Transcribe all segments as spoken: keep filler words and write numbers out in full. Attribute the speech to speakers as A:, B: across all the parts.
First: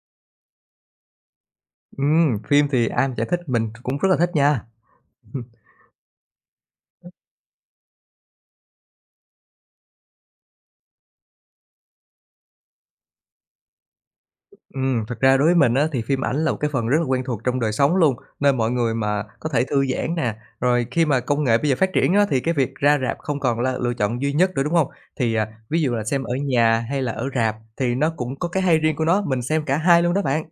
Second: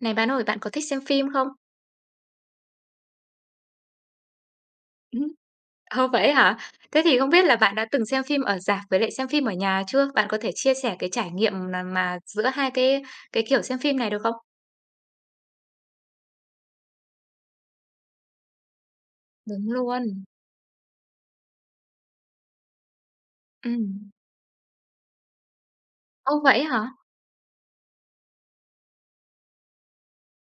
A: Này bạn ơi, bạn có thích xem phim không?
B: Ừm, phim thì ai mà chả thích, mình cũng rất là thích nha.
A: Ừm. Ơ, vậy hả? Thế thì không biết là bạn đã từng xem phim ở rạp với lại xem phim ở nhà chưa? Bạn có thể chia sẻ cái trải nghiệm là mà giữa hai cái cái kiểu xem phim này được không?
B: Ừm, thực ra đối với mình á, thì phim ảnh là một cái phần rất là quen thuộc trong đời sống luôn, nơi mọi người mà có thể
A: Đúng
B: thư giãn
A: luôn.
B: nè. Rồi khi mà công nghệ bây giờ phát triển á, thì cái việc ra rạp không còn là lựa
A: Ừm.
B: chọn duy nhất nữa, đúng không? Thì, à, ví dụ là xem ở
A: Ô, vậy
B: nhà
A: hả?
B: hay là ở rạp thì nó cũng có cái hay riêng của nó, mình xem cả hai luôn đó bạn.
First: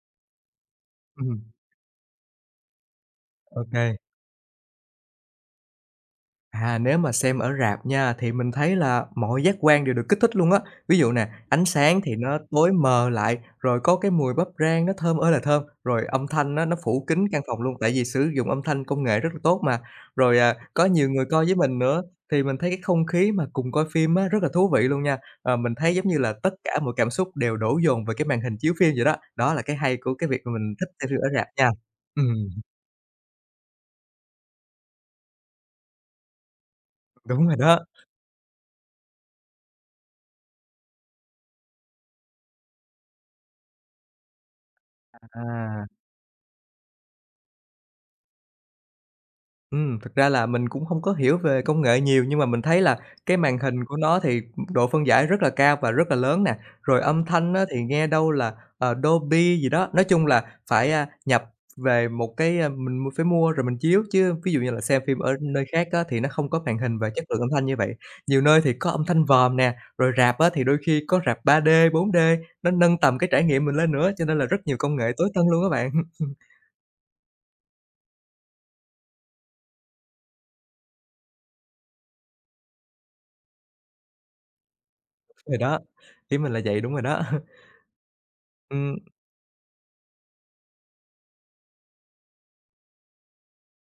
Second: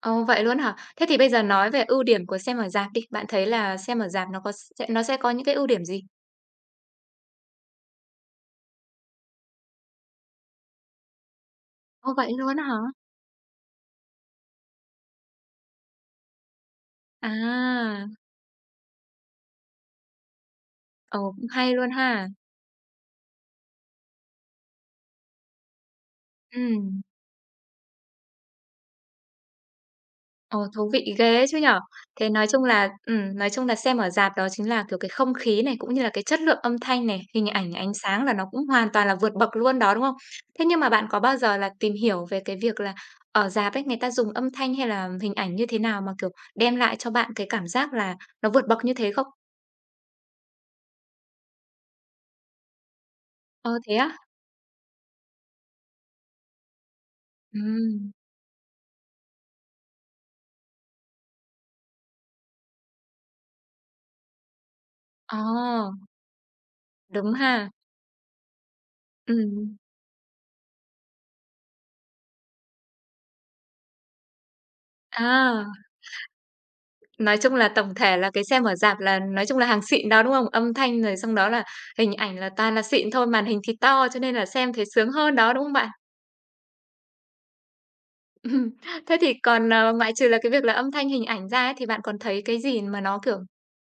A: Ồ, vậy luôn hả? Thế thì bây
B: Ừm,
A: giờ nói về ưu điểm của xem ở rạp đi, bạn thấy là
B: OK.
A: xem ở rạp nó có sẽ nó sẽ có những cái ưu điểm gì?
B: À, nếu mà xem ở rạp nha, thì mình thấy là mọi giác quan đều được kích thích luôn á. Ví dụ nè, ánh sáng
A: Ô,
B: thì
A: vậy
B: nó
A: luôn
B: tối
A: hả?
B: mờ lại, rồi có cái mùi bắp rang nó thơm ơi là thơm, rồi âm thanh nó nó phủ kín căn phòng luôn, tại vì
A: À,
B: sử dụng âm thanh công nghệ rất là tốt mà. Rồi, à, có nhiều người
A: ồ,
B: coi
A: cũng
B: với
A: hay
B: mình
A: luôn
B: nữa,
A: ha.
B: thì mình thấy cái không khí mà cùng coi phim á, rất là thú vị luôn nha. Ờ, mình thấy giống như là tất cả mọi
A: Ừm.
B: cảm xúc đều đổ dồn về cái màn hình chiếu phim vậy đó. Đó là cái hay của cái việc mà
A: Ồ,
B: mình thích
A: thú
B: xem
A: vị
B: phim ở
A: ghê
B: rạp
A: ấy chứ nhỉ?
B: nha. Ừm,
A: Thế nói chung là, ừm, nói chung là xem ở rạp đó chính là, kiểu, cái không khí này, cũng như là cái chất lượng âm thanh này,
B: đúng
A: hình
B: rồi
A: ảnh,
B: đó.
A: ánh sáng là nó cũng hoàn toàn là vượt bậc luôn đó, đúng không? Thế nhưng mà bạn có bao giờ là tìm hiểu về cái việc là ở rạp ấy, người ta dùng âm thanh hay là hình ảnh như thế
B: À.
A: nào mà, kiểu, đem lại cho bạn cái cảm giác là nó vượt bậc như thế không?
B: Ừm, thực ra là mình cũng hông có hiểu về công nghệ nhiều, nhưng mà mình thấy là cái màn
A: Ờ,
B: hình
A: thế
B: của
A: á?
B: nó thì độ phân giải rất là cao và rất là lớn nè, rồi âm thanh á thì nghe
A: Ừm,
B: đâu là, ờ, Dolby gì đó. Nói chung là phải, a, nhập về một cái, a mình mua phải mua rồi mình chiếu, chứ ví dụ như là xem phim ở
A: ờ,
B: nơi khác á thì nó không có màn hình và chất
A: đúng
B: lượng âm thanh
A: ha,
B: như vậy. Nhiều nơi thì có âm thanh vòm nè,
A: ừm,
B: rồi rạp á thì đôi khi có rạp ba d, bốn d, nó nâng tầm cái trải nghiệm mình lên nữa, cho nên là rất nhiều công nghệ tối tân luôn
A: à.
B: á bạn.
A: Nói chung là tổng thể là cái xem ở rạp là nói chung là hàng xịn đó, đúng không? Âm thanh rồi xong đó là hình ảnh là toàn là xịn thôi, màn hình thì to cho nên là xem thấy sướng hơn đó,
B: Rồi
A: đúng không
B: đó,
A: bạn?
B: ý mình là vậy, đúng rồi đó.
A: Ừm.
B: Ừm.
A: Thế thì còn, ờ, ngoại trừ là cái việc là âm thanh, hình ảnh ra ấy, thì bạn còn thấy cái gì mà nó, kiểu,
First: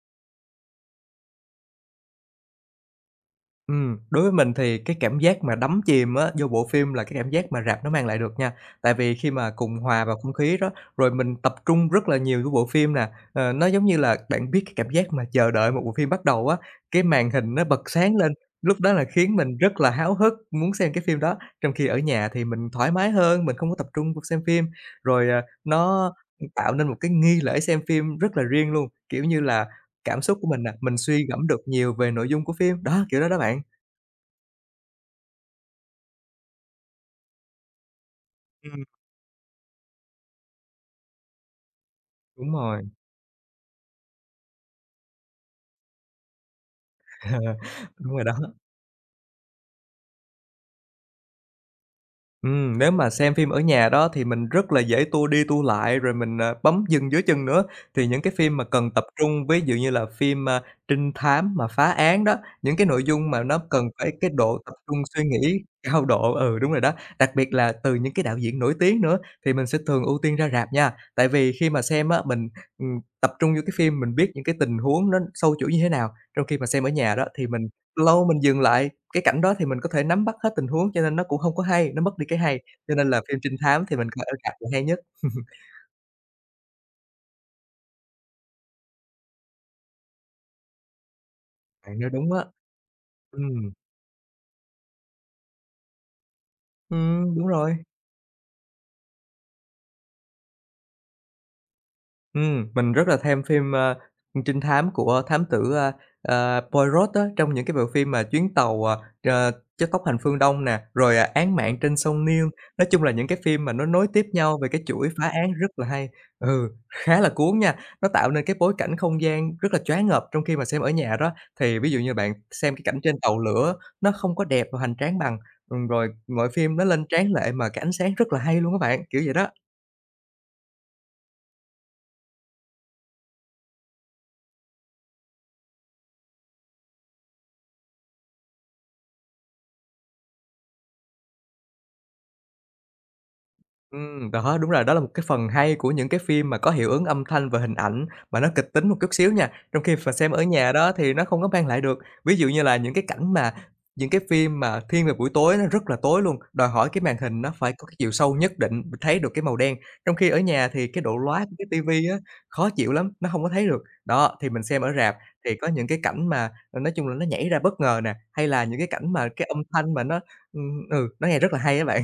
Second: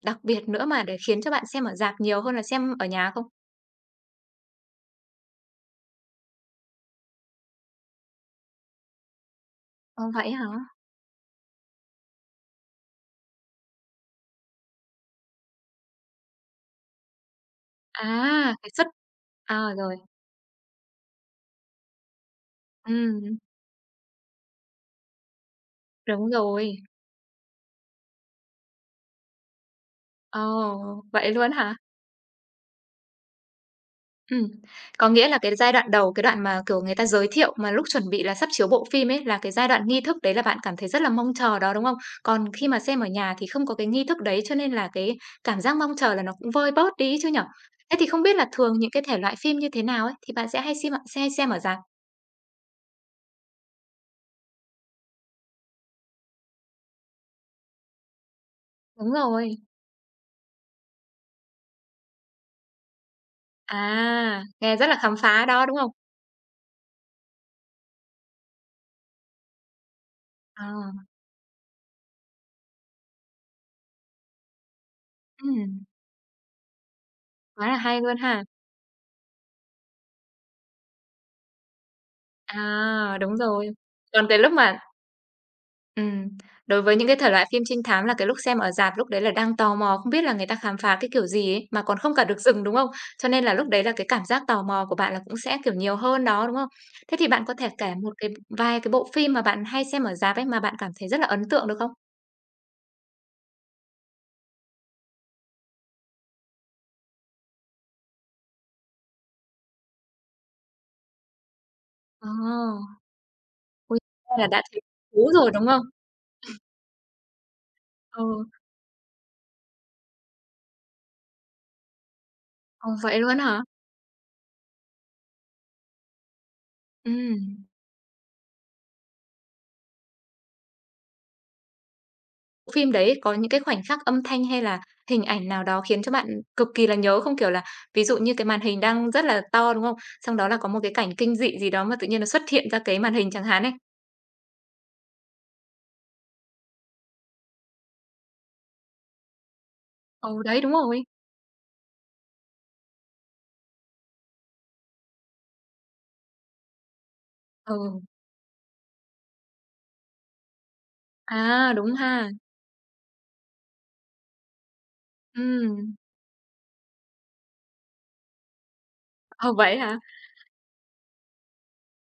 A: đặc biệt nữa mà để khiến cho bạn xem ở rạp nhiều hơn là xem ở nhà không?
B: Ừm, đối với mình thì cái cảm giác mà đắm chìm á, vô bộ phim là cái cảm giác mà rạp nó mang lại được nha. Tại vì khi mà cùng hòa
A: Ờ,
B: vào
A: vậy
B: không
A: hả?
B: khí đó, rồi mình tập trung rất là nhiều vô bộ phim nè. Ờ, nó giống như là bạn biết cái cảm giác mà chờ đợi một bộ phim bắt đầu á, cái màn hình nó bật
A: À,
B: sáng lên,
A: cái
B: lúc
A: suất
B: đó là khiến mình
A: à,
B: rất là
A: rồi,
B: háo hức muốn xem cái phim đó. Trong khi ở nhà thì mình thoải mái
A: ừm,
B: hơn, mình không có tập trung vô xem phim. Rồi, à, nó
A: đúng
B: tạo
A: rồi.
B: nên một cái nghi lễ xem phim rất là riêng luôn, kiểu như là, cảm xúc
A: Ồ,
B: của mình nè, mình suy
A: vậy
B: gẫm
A: luôn
B: được
A: hả?
B: nhiều về nội dung của phim, đó, kiểu đó đó bạn.
A: Ừm, có nghĩa là cái giai đoạn đầu, cái đoạn mà, kiểu, người ta giới thiệu mà lúc chuẩn bị là sắp chiếu
B: Ừm,
A: bộ phim ấy, là cái giai đoạn nghi thức đấy là bạn cảm thấy rất là mong chờ đó, đúng không? Còn
B: đúng
A: khi mà
B: rồi,
A: xem ở nhà thì không có cái nghi thức đấy, cho nên là cái cảm giác mong chờ là nó cũng vơi bớt đi ấy chứ nhỉ? Thế thì
B: đúng
A: không
B: rồi đó.
A: biết là thường những cái thể loại phim như thế nào ấy, thì bạn sẽ hay xem ạ sẽ hay xem ở rạp?
B: Ừm, nếu mà xem phim ở nhà đó thì mình rất là dễ tua đi tua lại, rồi mình, à, bấm dừng dưới chân nữa. Thì những cái phim mà cần tập
A: Đúng
B: trung,
A: rồi.
B: ví dụ như là phim, a, trinh thám mà phá án đó, những cái nội dung mà nó cần phải cái
A: À,
B: độ tập
A: nghe rất
B: trung
A: là khám
B: suy
A: phá
B: nghĩ
A: đó, đúng không?
B: cao độ, ừ, đúng rồi đó, đặc biệt là từ những cái đạo diễn nổi tiếng nữa, thì mình sẽ thường ưu tiên ra
A: Ờ,
B: rạp nha. Tại vì khi mà xem á, mình, ừm, tập trung vô cái phim, mình biết những cái tình huống nó sâu chuỗi
A: ừm,
B: như thế nào, trong khi mà xem ở nhà đó thì mình
A: quá là hay luôn
B: lâu mình
A: ha!
B: dừng lại, cái cảnh đó thì mình có thể nắm bắt hết tình huống cho nên nó cũng hông có hay, nó mất đi cái hay, cho nên
A: À,
B: là
A: đúng
B: phim trinh
A: rồi.
B: thám thì mình coi
A: Còn
B: ở
A: cái
B: rạp
A: lúc
B: là
A: mà
B: hay nhất.
A: Ừm, đối với những cái thể loại phim trinh thám là cái lúc xem ở rạp, lúc đấy là đang tò mò, không biết là người ta khám phá cái kiểu gì ấy, mà còn
B: Bạn nói
A: không cả
B: đúng
A: được
B: á.
A: dừng, đúng không? Cho nên là lúc
B: Ừm,
A: đấy là cái cảm giác tò mò của bạn là cũng sẽ, kiểu, nhiều hơn đó, đúng không? Thế thì
B: ừm, đúng
A: bạn có thể
B: rồi.
A: kể một cái vài cái bộ phim mà bạn hay xem ở rạp ấy, mà bạn cảm thấy rất là ấn tượng được không?
B: Ừm, mình rất là thèm phim, ơ, trinh thám của thám tử, a, à, Poirot á, trong những cái bộ phim mà Chuyến tàu, à, ờ, Chất tốc hành phương Đông nè, rồi, à, Án mạng trên sông
A: Ờ,
B: Nin. Nói chung là những cái phim mà nó
A: ôi,
B: nối tiếp
A: thế là
B: nhau
A: đã
B: về cái
A: thấy
B: chuỗi phá
A: thú
B: án
A: rồi, đúng
B: rất
A: không?
B: là hay. Ừ, khá là cuốn nha, nó tạo nên
A: Ừ,
B: cái bối cảnh không gian rất là choáng ngợp trong khi mà xem ở nhà đó. Thì ví dụ như bạn xem cái
A: ờ,
B: cảnh trên
A: vậy luôn
B: tàu
A: hả?
B: lửa, nó không có đẹp và hoành tráng bằng, ừm, rồi mọi phim nó lên tráng
A: Ừm.
B: lệ mà cái ánh sáng rất là hay luôn á bạn, kiểu vậy đó.
A: Phim đấy có những cái khoảnh khắc âm thanh hay là hình ảnh nào đó khiến cho bạn cực kỳ là nhớ không? Kiểu là, ví dụ như cái màn hình đang rất là to, đúng không? Xong đó là có một cái cảnh kinh dị gì đó mà tự nhiên nó xuất hiện ra cái màn hình chẳng hạn ấy.
B: Ừm, đó, đúng rồi, đó là một cái phần hay của những cái phim mà có hiệu ứng âm thanh và hình ảnh mà nó kịch tính một chút xíu nha, trong khi mà xem ở
A: Ừ, đấy,
B: nhà
A: đúng
B: đó
A: rồi.
B: thì nó không có mang lại được. Ví dụ như là những cái cảnh mà những cái phim mà thiên về buổi tối nó rất là tối luôn, đòi hỏi cái màn hình nó phải có cái
A: Ừ.
B: chiều sâu nhất định, mình thấy được cái màu đen, trong khi ở nhà thì cái độ lóa của cái
A: À, đúng
B: tivi á,
A: ha.
B: khó chịu lắm, nó không có thấy được. Đó, thì mình xem ở rạp
A: Ừ,
B: thì có những cái cảnh mà, ờ, nói chung là nó nhảy ra bất ngờ nè, hay là những cái cảnh mà cái
A: ờ,
B: âm
A: vậy
B: thanh
A: hả?
B: mà nó ừm, ừ, nó nghe rất là hay á bạn.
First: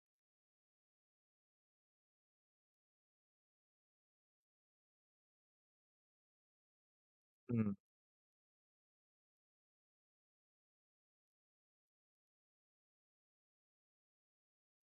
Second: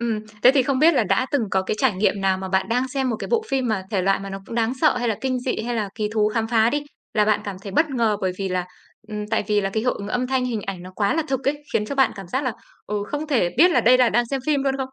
A: Ừm, thế thì không biết là đã từng có cái trải nghiệm nào mà bạn đang xem một cái bộ phim mà thể loại mà nó cũng đáng sợ hay là kinh dị hay là kỳ thú khám phá đi, là bạn cảm thấy
B: Ừm.
A: bất ngờ bởi vì là, ừm, tại vì là cái hiệu ứng âm thanh, hình ảnh nó quá là thực ấy, khiến cho bạn cảm giác là, ừ, không thể biết là đây là đang xem phim luôn không?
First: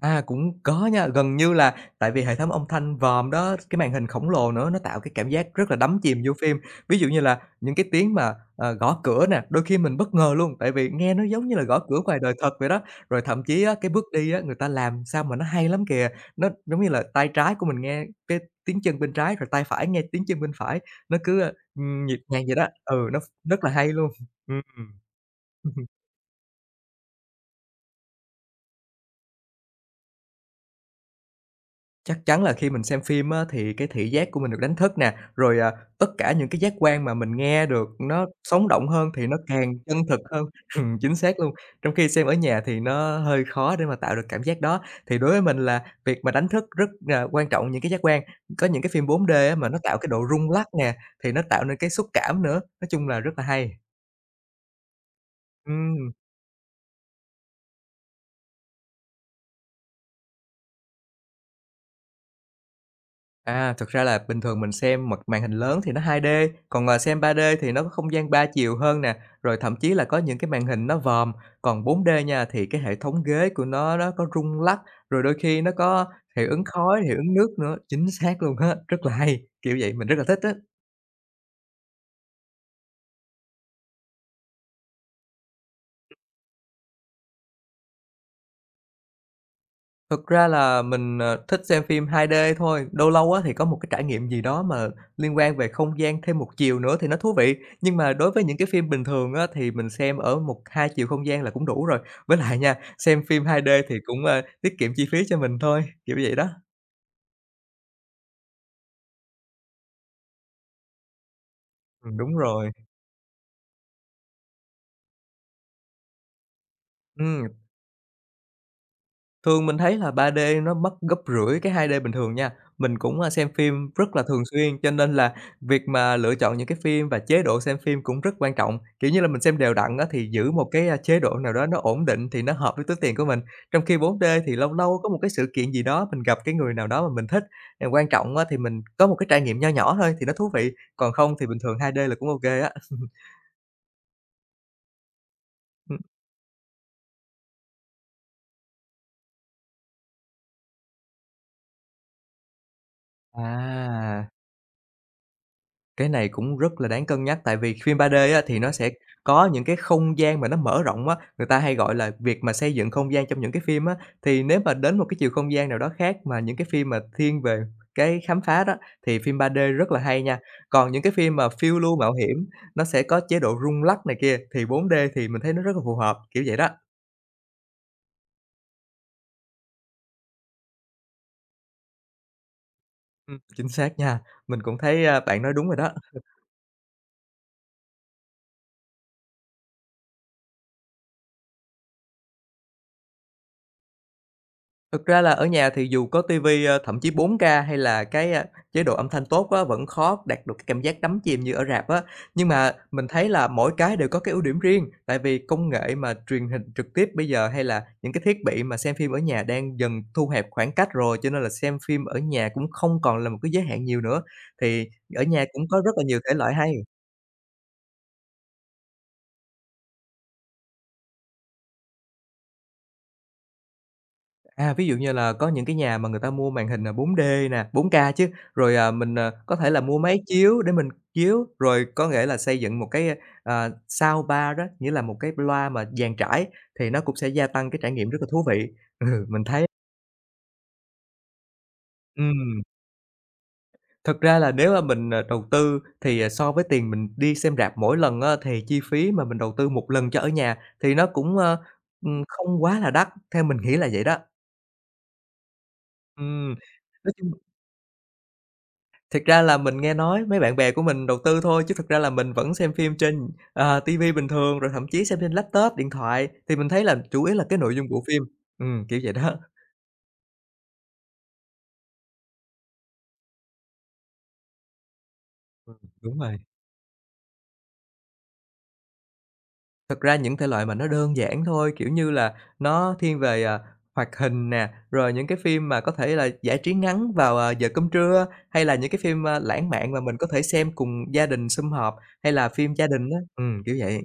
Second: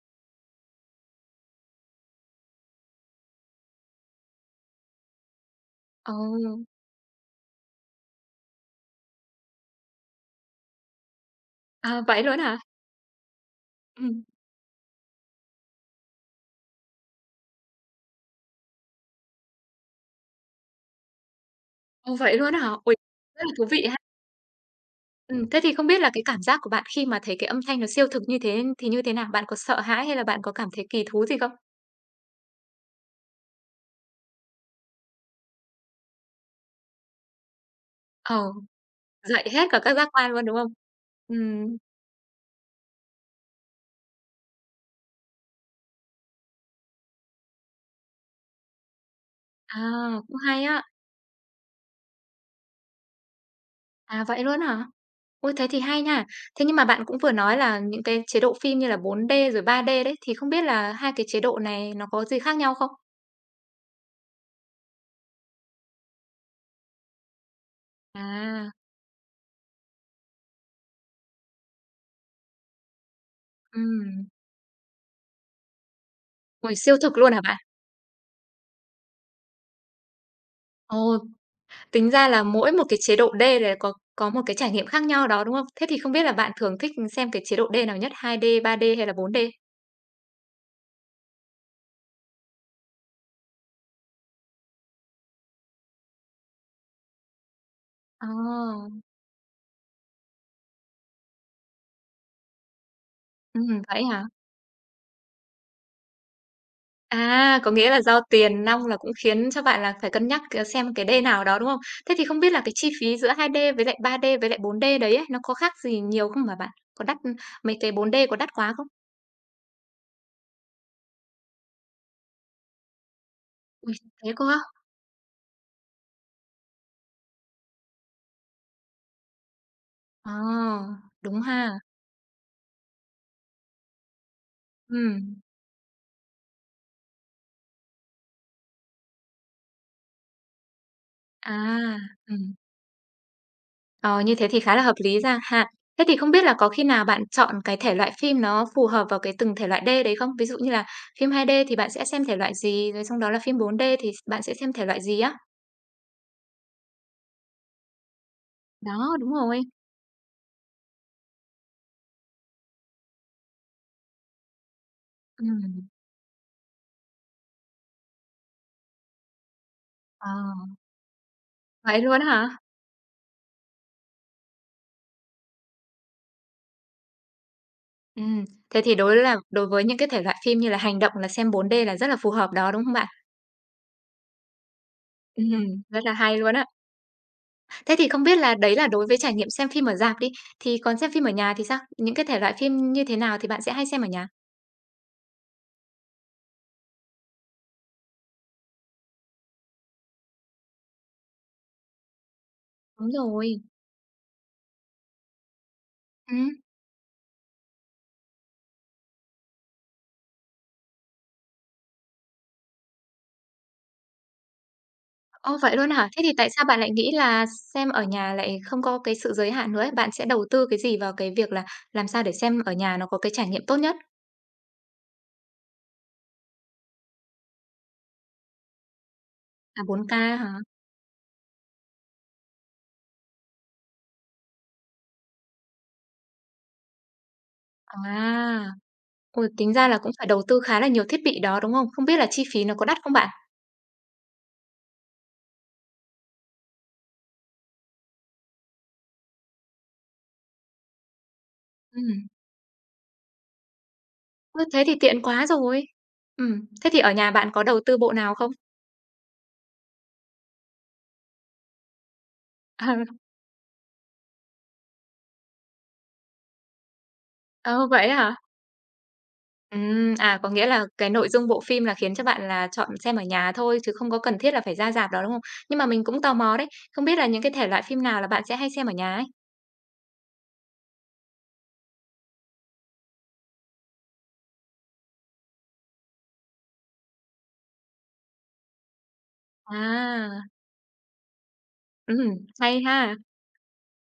B: À, cũng có nha, gần như là tại vì hệ thống âm thanh vòm đó, cái màn hình khổng lồ nữa, nó tạo cái cảm giác rất là đắm
A: Ồ,
B: chìm vô phim. Ví dụ như là những cái tiếng mà, ờ, gõ cửa nè, đôi khi mình bất ngờ luôn, tại vì nghe nó giống như là gõ cửa
A: à,
B: ngoài
A: vậy
B: đời
A: luôn á
B: thật
A: hả?
B: vậy đó. Rồi thậm chí á, cái bước
A: Ừm,
B: đi á, người ta làm sao mà nó hay lắm kìa, nó giống như là tay trái của mình nghe cái tiếng chân bên trái, rồi tay phải nghe tiếng chân bên phải, nó cứ, ơ,
A: ồ,
B: nhịp
A: vậy
B: nhàng
A: luôn
B: vậy
A: á
B: đó.
A: hả? Ôi,
B: Ừ, nó
A: rất là
B: rất
A: thú
B: là
A: vị
B: hay
A: ha!
B: luôn. Ừm.
A: Ừm, thế thì không biết là cái cảm giác của bạn khi mà thấy cái âm thanh nó siêu thực như thế thì như thế nào? Bạn có sợ hãi hay là bạn có cảm thấy kỳ thú gì không?
B: Chắc chắn là khi mình xem phim á, thì cái thị giác của mình được đánh thức nè, rồi, à, tất cả những cái giác quan mà mình nghe được nó
A: Ờ,
B: sống động hơn thì nó
A: dậy hết
B: càng
A: cả các
B: chân
A: giác
B: thực
A: quan
B: hơn.
A: luôn, đúng không?
B: Ừm, chính xác luôn.
A: Ừm.
B: Trong khi xem ở nhà thì nó hơi khó để mà tạo được cảm giác đó. Thì đối với mình là việc mà đánh thức rất là quan trọng những cái giác quan. Có những cái phim bốn d á, mà nó
A: À,
B: tạo cái độ
A: cũng
B: rung
A: hay
B: lắc
A: á.
B: nè, thì nó tạo nên cái xúc cảm nữa, nói chung là rất là hay.
A: À, vậy luôn hả? Ôi, thế thì hay
B: Ừm.
A: nha. Thế nhưng mà bạn cũng vừa nói là những cái chế độ phim như là bốn d rồi ba d đấy, thì không biết là hai cái chế độ này nó có gì khác nhau không?
B: À, thực ra là bình thường mình xem mặt màn hình lớn thì nó hai d, còn, ờ, xem ba d thì nó có không gian ba
A: À,
B: chiều hơn nè, rồi thậm chí là có những cái màn hình nó vòm. Còn bốn d nha, thì cái hệ thống ghế của nó nó có
A: ừm.
B: rung lắc, rồi đôi khi nó có hiệu ứng
A: Ôi, siêu
B: khói, hiệu
A: thực luôn
B: ứng
A: hả
B: nước
A: bạn?
B: nữa. Chính xác luôn á, rất là hay, kiểu vậy, mình rất là thích á.
A: Ồ, tính ra là mỗi một cái chế độ D là có có một cái trải nghiệm khác nhau đó, đúng không? Thế thì không biết là bạn thường thích xem cái chế độ D nào nhất, hai d ba d hay là bốn d?
B: Thực ra là mình, ờ, thích xem phim hai d thôi, lâu lâu á thì có một cái trải nghiệm gì đó mà liên quan về không gian thêm một chiều nữa thì nó thú vị. Nhưng mà
A: Ờ,
B: đối với những cái phim bình thường á thì mình xem ở một hai chiều không gian là cũng đủ rồi. Với lại nha, xem phim hai d
A: ừm,
B: thì
A: vậy
B: cũng,
A: hả?
B: ơ, tiết kiệm chi phí cho mình thôi, kiểu vậy đó.
A: À, có nghĩa là do tiền nong là cũng khiến cho bạn là phải cân nhắc c xem cái D nào đó, đúng không? Thế
B: Ừm,
A: thì
B: đúng
A: không biết là
B: rồi.
A: cái chi phí giữa hai d với lại ba d với lại bốn d đấy ấy, nó có khác gì nhiều không mà bạn? Có đắt ừ,
B: Ừm.
A: mấy cái bốn d có đắt quá không?
B: Thường mình thấy là ba d nó mất gấp rưỡi cái hai d bình thường nha. Mình cũng, a, xem phim
A: Ôi,
B: rất là
A: thế
B: thường
A: cơ á?
B: xuyên, cho nên là việc mà lựa chọn những cái phim và chế độ xem phim cũng rất quan trọng. Kiểu như là, mình xem đều đặn á, thì
A: Ờ,
B: giữ một cái, a, chế độ
A: đúng
B: nào đó nó
A: ha.
B: ổn định thì nó hợp với túi tiền của mình. Trong khi bốn d thì lâu lâu có
A: Ừ,
B: một cái sự kiện gì đó, mình gặp cái người nào đó mà mình thích, ờ, quan trọng á, thì mình có một cái trải nghiệm nho nhỏ thôi thì nó thú vị, còn không thì bình thường hai
A: à,
B: d là cũng ok
A: ừm,
B: á.
A: ờ, như thế thì khá là hợp lý ra ha. Thế thì không biết là có khi nào bạn chọn cái thể loại phim nó phù hợp vào cái từng thể loại D đấy không? Ví dụ như là phim hai d thì bạn sẽ xem thể loại gì, rồi trong đó là phim bốn d thì
B: À.
A: bạn sẽ xem thể loại gì á?
B: Cái này cũng rất là đáng cân nhắc, tại vì phim ba d á, thì nó sẽ
A: Đó, đúng
B: có
A: rồi.
B: những cái không gian mà nó mở rộng á, người ta hay gọi là việc mà xây dựng không gian trong những cái phim á. Thì nếu mà đến một cái chiều không gian nào
A: Ừm,
B: đó khác mà những cái phim mà thiên về cái khám phá đó, thì phim ba d rất là hay
A: ờ,
B: nha. Còn những cái phim mà phiêu lưu
A: vậy
B: mạo
A: luôn á
B: hiểm,
A: hả?
B: nó sẽ có chế độ rung lắc này kia, thì bốn d thì mình thấy nó rất là phù hợp, kiểu vậy đó.
A: Ừm, thế thì đối là đối với những cái thể loại phim như là hành động là xem bốn d là rất là phù hợp đó, đúng không bạn?
B: Ừm, chính xác nha, mình cũng thấy, a,
A: Ừm,
B: bạn nói đúng rồi đó.
A: rất là hay luôn á. Thế thì không biết là đấy là đối với trải nghiệm xem phim ở rạp đi, thì còn xem phim ở nhà thì sao? Những cái thể loại phim như thế nào thì bạn sẽ hay xem ở nhà?
B: Thực ra là ở nhà thì dù có ti vi, ờ, thậm chí bốn k hay là cái, a, chế độ âm thanh tốt á, vẫn khó đạt được cái cảm giác đắm chìm như ở rạp á. Nhưng mà mình
A: Đúng
B: thấy là
A: rồi.
B: mỗi cái đều có cái ưu điểm riêng, tại vì công nghệ mà truyền
A: Ừm,
B: hình trực tiếp bây giờ hay là những cái thiết bị mà xem phim ở nhà đang dần thu hẹp khoảng cách rồi, cho nên là xem phim ở nhà cũng không còn là một cái giới hạn nhiều nữa, thì ở nhà
A: ô,
B: cũng
A: vậy
B: có rất
A: luôn
B: là
A: hả?
B: nhiều
A: Thế thì
B: thể
A: tại
B: loại
A: sao
B: hay.
A: bạn lại nghĩ là xem ở nhà lại không có cái sự giới hạn nữa ấy? Bạn sẽ đầu tư cái gì vào cái việc là làm sao để xem ở nhà nó có cái trải nghiệm tốt nhất?
B: À, ví dụ như là có những cái nhà mà người ta mua màn hình, à, bốn d nè, bốn k chứ, rồi, à, mình, à, có thể là
A: À,
B: mua
A: bốn k
B: máy
A: hả?
B: chiếu để mình chiếu, rồi có nghĩa là xây dựng một cái, a, à, soundbar đó, nghĩa là một cái loa mà dàn trải thì nó cũng sẽ gia tăng cái trải nghiệm rất là thú
A: À!
B: vị. Ừ, mình
A: Ôi,
B: thấy
A: tính ra là cũng phải đầu tư khá là nhiều thiết bị đó, đúng không? Không biết là chi
B: ừm,
A: phí nó có đắt không bạn?
B: thực ra là nếu mà mình, à, đầu tư thì, à, so với tiền mình đi xem rạp mỗi lần á, thì chi phí mà mình đầu tư một lần cho ở nhà thì nó cũng, ơ, ừm,
A: Ừm,
B: không quá là đắt, theo mình nghĩ là vậy đó.
A: ơ, thế thì tiện quá rồi.
B: Ừm,
A: Ừm, thế thì
B: nói
A: ở
B: chung
A: nhà bạn có đầu tư bộ nào không?
B: thực ra là mình nghe nói mấy bạn bè của mình đầu tư thôi, chứ thực ra là mình vẫn xem
A: Ờ,
B: phim trên, ờ, ti vi bình thường, rồi thậm chí xem trên laptop, điện thoại, thì mình thấy là chủ yếu là cái nội
A: ờ,
B: dung của
A: vậy á
B: phim.
A: hả?
B: Ừm, kiểu vậy đó.
A: Ừm, à, có nghĩa là cái nội dung bộ phim là khiến cho bạn là chọn xem ở nhà thôi chứ không có cần thiết là phải ra rạp đó, đúng không? Nhưng mà mình
B: Đúng
A: cũng tò
B: rồi.
A: mò đấy, không biết là những cái thể loại phim nào là bạn sẽ hay xem ở nhà ấy?
B: Thật ra những thể loại mà nó đơn giản thôi, kiểu như là, nó thiên về, à, hoạt hình nè, rồi những cái phim mà có thể là giải trí ngắn vào, à, giờ cơm trưa, hay là những cái phim, a, lãng mạn mà mình có thể
A: À,
B: xem cùng gia đình sum họp,
A: ừm,
B: hay là phim
A: hay
B: gia đình
A: ha!
B: á. Ừm, kiểu vậy,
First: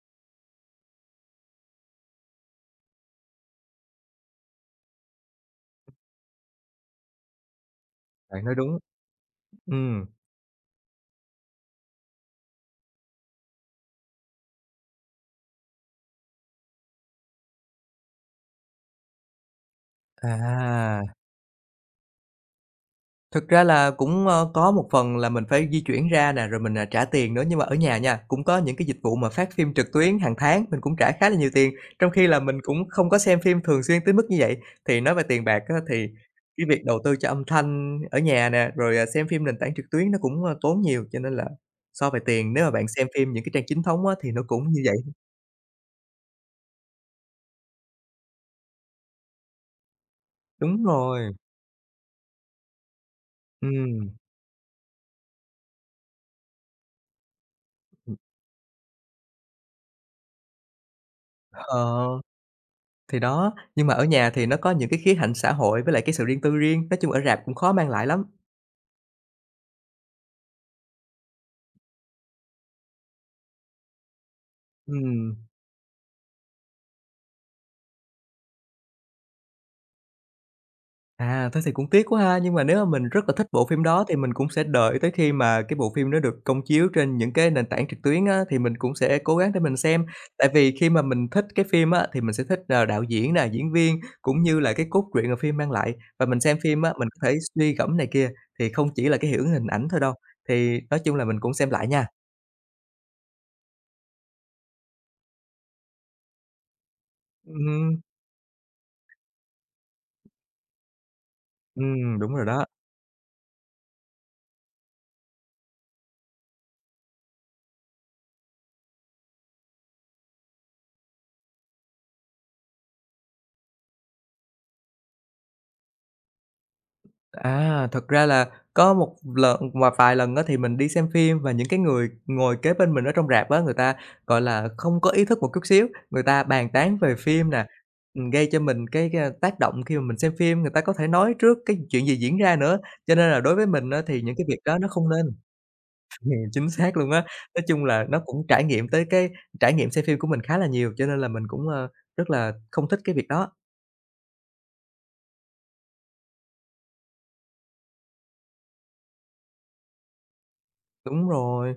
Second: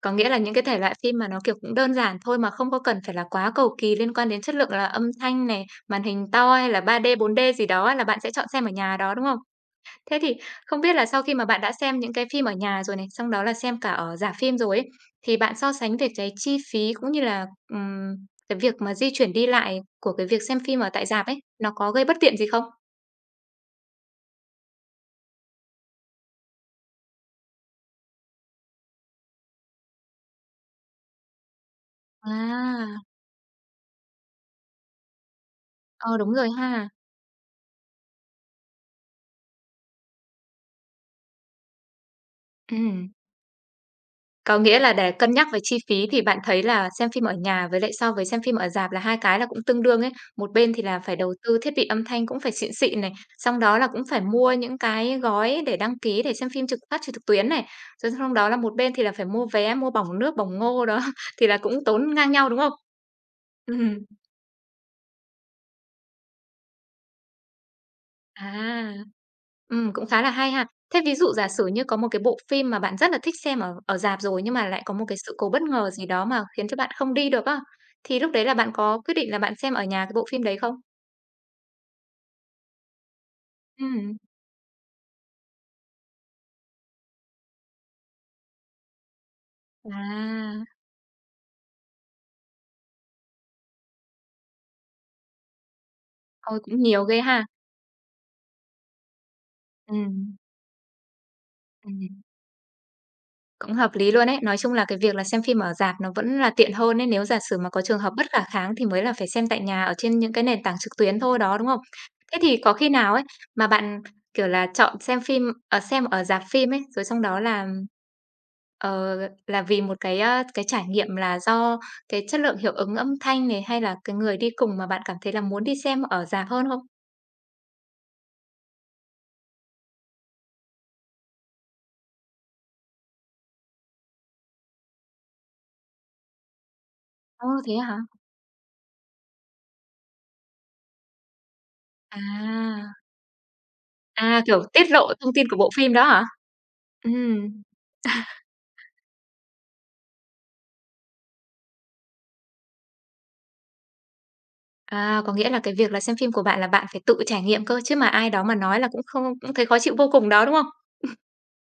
A: Có nghĩa là những cái thể loại phim mà nó, kiểu, cũng đơn giản thôi mà không có cần phải là quá cầu kỳ liên quan đến chất lượng là âm thanh này, màn hình to hay là ba d bốn d gì đó là bạn sẽ
B: bạn
A: chọn
B: nói
A: xem ở
B: đúng.
A: nhà đó, đúng không?
B: Ừm.
A: Thế thì không biết là sau khi mà bạn đã xem những cái phim ở nhà rồi này, xong đó là xem cả ở rạp phim rồi ấy, thì bạn so sánh về cái chi phí cũng như là, ừm, cái việc mà di chuyển đi lại của cái việc xem phim ở
B: À.
A: tại rạp ấy, nó có gây bất tiện gì không?
B: Thực ra là cũng, ơ, có một phần là mình phải di chuyển ra nè, rồi mình, à, trả tiền nữa. Nhưng mà ở nhà nha, cũng có những cái dịch vụ mà phát phim trực tuyến hàng tháng, mình cũng trả khá là nhiều tiền, trong khi là mình cũng không
A: À,
B: có xem phim thường xuyên tới mức như vậy. Thì nói về tiền bạc á, thì
A: ờ, đúng rồi
B: cái việc
A: ha.
B: đầu tư cho âm thanh ở nhà nè, rồi, à, xem phim nền tảng trực tuyến nó cũng, ơ, tốn nhiều, cho nên là so về tiền nếu mà bạn xem
A: Ừm.
B: phim những cái trang chính thống á, thì nó
A: Có
B: cũng
A: nghĩa
B: như
A: là
B: vậy.
A: để cân nhắc về chi phí thì bạn thấy là xem phim ở nhà với lại so với xem phim ở rạp là hai cái là cũng tương đương ấy. Một bên thì
B: Đúng
A: là phải
B: rồi,
A: đầu tư thiết bị âm thanh cũng phải xịn xịn này, xong đó là cũng
B: ừ
A: phải mua những cái gói để đăng ký để xem phim trực phát trực tuyến này. Rồi xong đó là một bên thì là phải mua vé, mua bỏng nước, bỏng ngô đó thì là cũng
B: ờ.
A: tốn ngang nhau, đúng không?
B: Thì đó, nhưng mà
A: Ừm.
B: ở nhà thì nó có những cái khía cạnh xã hội với lại cái sự riêng tư riêng, nói chung ở rạp cũng khó mang lại lắm.
A: À. Ừm, cũng khá là hay ha. Thế ví dụ giả sử như có một cái bộ phim mà bạn rất là thích xem ở ở rạp rồi, nhưng mà lại có một cái sự
B: Ừm,
A: cố bất ngờ gì đó mà khiến cho bạn không đi được á, thì lúc đấy là bạn có quyết định là bạn xem ở nhà cái bộ phim đấy không?
B: à, thế thì cũng tiếc quá ha, nhưng mà nếu mà mình rất là thích bộ phim đó thì
A: Ừm.
B: mình cũng sẽ đợi tới khi mà cái bộ phim nó được công chiếu trên những cái nền tảng trực tuyến á, thì mình cũng sẽ cố gắng để mình xem. Tại
A: À,
B: vì khi mà mình thích cái phim á, thì mình sẽ thích, ờ, đạo diễn nè, diễn viên, cũng như là cái cốt truyện mà phim mang lại. Và mình xem
A: ôi, cũng
B: phim á,
A: nhiều
B: mình
A: ghê
B: có thể
A: ha.
B: suy gẫm này kia, thì không chỉ là cái hiểu hình ảnh thôi đâu,
A: Ừm,
B: thì nói chung là mình cũng xem lại nha.
A: ừm. Cũng hợp lý luôn ấy. Nói chung là cái việc là xem phim ở rạp nó vẫn là tiện hơn ấy, nếu giả sử mà có trường
B: Ừm,
A: hợp bất khả kháng thì mới là phải xem tại nhà ở trên những cái nền tảng trực tuyến thôi đó, đúng không?
B: ừm, đúng
A: Thế
B: rồi
A: thì
B: đó.
A: có khi nào ấy mà bạn, kiểu là, chọn xem phim ở xem ở rạp phim ấy, rồi xong đó là, ờ, là vì một cái, a, cái trải nghiệm là do cái chất lượng hiệu ứng âm thanh này, hay là cái người đi cùng mà bạn cảm thấy là muốn đi xem ở rạp hơn không?
B: À, thật ra là có một lần và vài lần á thì mình đi xem phim và những cái người ngồi kế bên mình ở trong rạp á, người ta, gọi là, không có ý thức một chút xíu, người ta bàn tán về
A: Ô,
B: phim nè,
A: thế hả?
B: ừm, gây cho mình cái cái tác động khi mà mình xem phim, người ta có thể nói trước cái chuyện gì diễn ra nữa.
A: À,
B: Cho nên là đối với mình á thì những
A: à,
B: cái việc
A: kiểu,
B: đó nó
A: tiết
B: không
A: lộ
B: nên.
A: thông tin của bộ phim đó hả?
B: Ừm, chính xác luôn á.
A: Ừm.
B: Nói chung là nó cũng trải nghiệm tới cái trải nghiệm xem phim của mình khá là nhiều, cho nên là mình cũng, ơ, rất là không thích cái việc đó.
A: À, có nghĩa là cái việc là xem phim của bạn là bạn phải tự trải nghiệm cơ, chứ mà ai đó mà nói là cũng không cũng thấy khó chịu vô cùng đó, đúng không?
B: Đúng rồi.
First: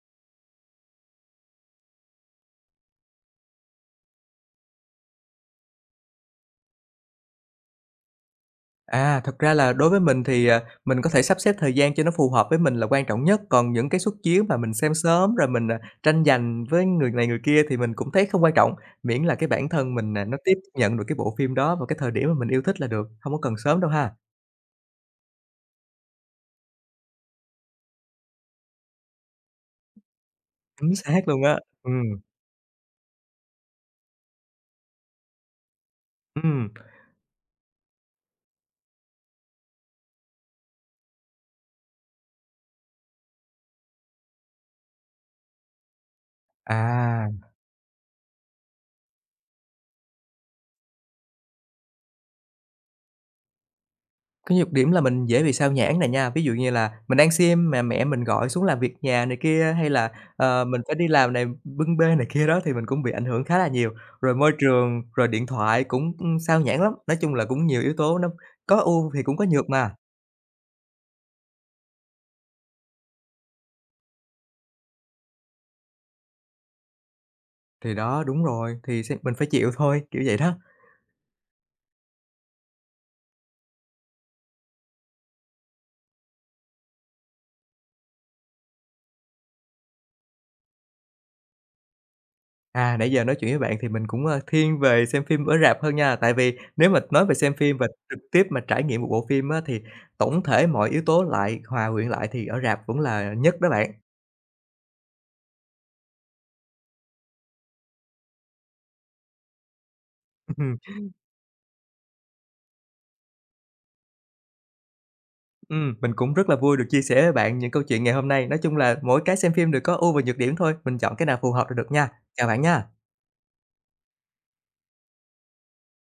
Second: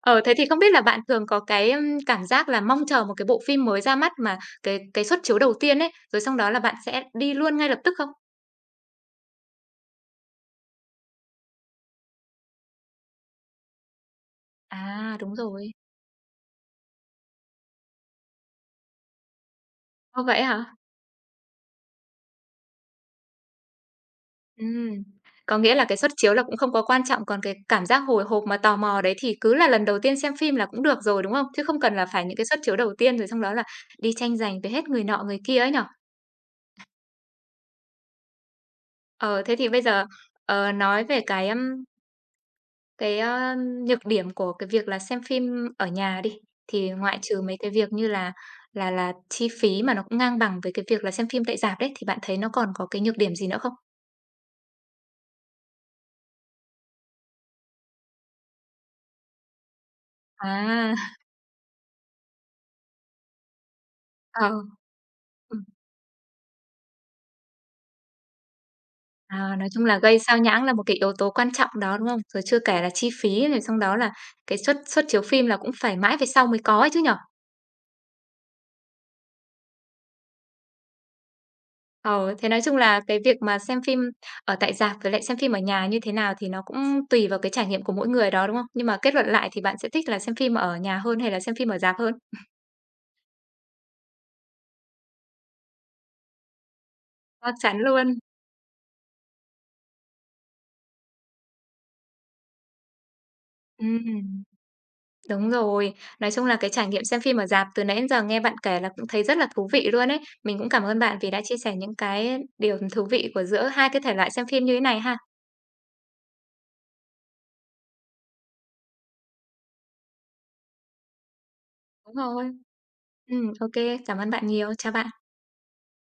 A: Ờ, thế thì không biết là bạn thường có cái, ưm, cảm giác là mong chờ một cái bộ phim mới ra mắt mà cái cái suất chiếu đầu tiên ấy, rồi xong đó là bạn sẽ đi luôn ngay lập tức không?
B: À, thật ra là đối với mình thì, à, mình có thể sắp xếp thời gian cho nó phù hợp với mình là quan trọng nhất, còn những cái suất chiếu mà mình xem
A: À,
B: sớm
A: đúng
B: rồi mình,
A: rồi.
B: à, tranh giành với người này người kia thì mình cũng thấy không quan trọng, miễn là cái bản thân mình,
A: Ơ,
B: à, nó
A: vậy
B: tiếp
A: hả?
B: nhận được cái bộ phim đó vào cái thời điểm mà mình yêu thích là được, không có cần sớm đâu ha.
A: Ừm, có nghĩa là cái suất chiếu là cũng không có quan trọng, còn cái cảm giác hồi hộp mà tò mò đấy thì cứ là lần đầu tiên xem phim là cũng
B: Chính
A: được rồi,
B: xác
A: đúng
B: luôn
A: không?
B: á,
A: Chứ không cần là
B: ừm,
A: phải những cái suất chiếu đầu tiên rồi xong đó là đi tranh giành với hết người nọ người kia ấy nhỉ?
B: ừm,
A: Ờ, thế thì bây giờ, ờ, nói về cái, ưm, cái, ơ, nhược điểm của cái việc là xem phim ở nhà đi, thì ngoại
B: à.
A: trừ mấy cái việc như là là là chi phí mà nó cũng ngang bằng với cái việc là xem phim tại rạp đấy, thì bạn thấy nó còn có cái nhược điểm gì nữa không?
B: Cái nhược điểm là mình dễ bị sao nhãng này nha, ví dụ như là mình đang xem mà mẹ mình gọi xuống làm việc nhà này kia, hay là, ờ, mình phải
A: À,
B: đi làm này bưng bê này kia đó thì mình cũng bị ảnh hưởng khá là nhiều. Rồi
A: ờ.
B: môi trường, rồi điện
A: Ừm,
B: thoại cũng, ưm, xao nhãng lắm, nói chung là cũng nhiều yếu tố nó có ưu thì cũng có
A: à, nói
B: nhược
A: chung
B: mà.
A: là gây sao nhãng là một cái yếu tố quan trọng đó, đúng không? Rồi chưa kể là chi phí rồi xong đó là cái suất suất chiếu phim là cũng phải mãi về sau mới có ấy chứ nhở.
B: Thì đó, đúng rồi, thì sẽ mình phải chịu thôi, kiểu vậy đó.
A: Ờ, thế nói chung là cái việc mà xem phim ở tại rạp với lại xem phim ở nhà như thế nào thì nó cũng tùy vào cái trải nghiệm của mỗi người đó, đúng không? Nhưng mà kết luận lại thì bạn sẽ thích là xem phim ở nhà hơn hay là xem phim ở rạp hơn?
B: À, nãy giờ nói chuyện với bạn thì mình cũng, ơ, thiên về xem phim ở rạp hơn nha, tại vì nếu mà nói về xem
A: Chắc
B: phim
A: chắn
B: và
A: luôn.
B: trực tiếp mà trải nghiệm một bộ phim á, thì tổng thể mọi yếu tố lại hòa quyện lại thì ở rạp vẫn là nhất đó bạn.
A: Ừm, đúng rồi. Nói chung là cái trải nghiệm xem phim ở rạp từ nãy đến giờ nghe bạn kể là cũng thấy rất là thú vị luôn ấy. Mình cũng cảm ơn bạn vì đã chia sẻ những cái điều thú vị của giữa hai cái thể loại xem phim như thế này ha.
B: Ừm, mình cũng rất là vui được chia sẻ với bạn những câu chuyện ngày hôm nay. Nói chung là mỗi cái xem phim đều có ưu và nhược điểm thôi, mình chọn cái nào phù hợp là được nha.
A: Đúng
B: Chào
A: rồi.
B: bạn nha.
A: Ừm, ok, cảm ơn bạn nhiều. Chào bạn.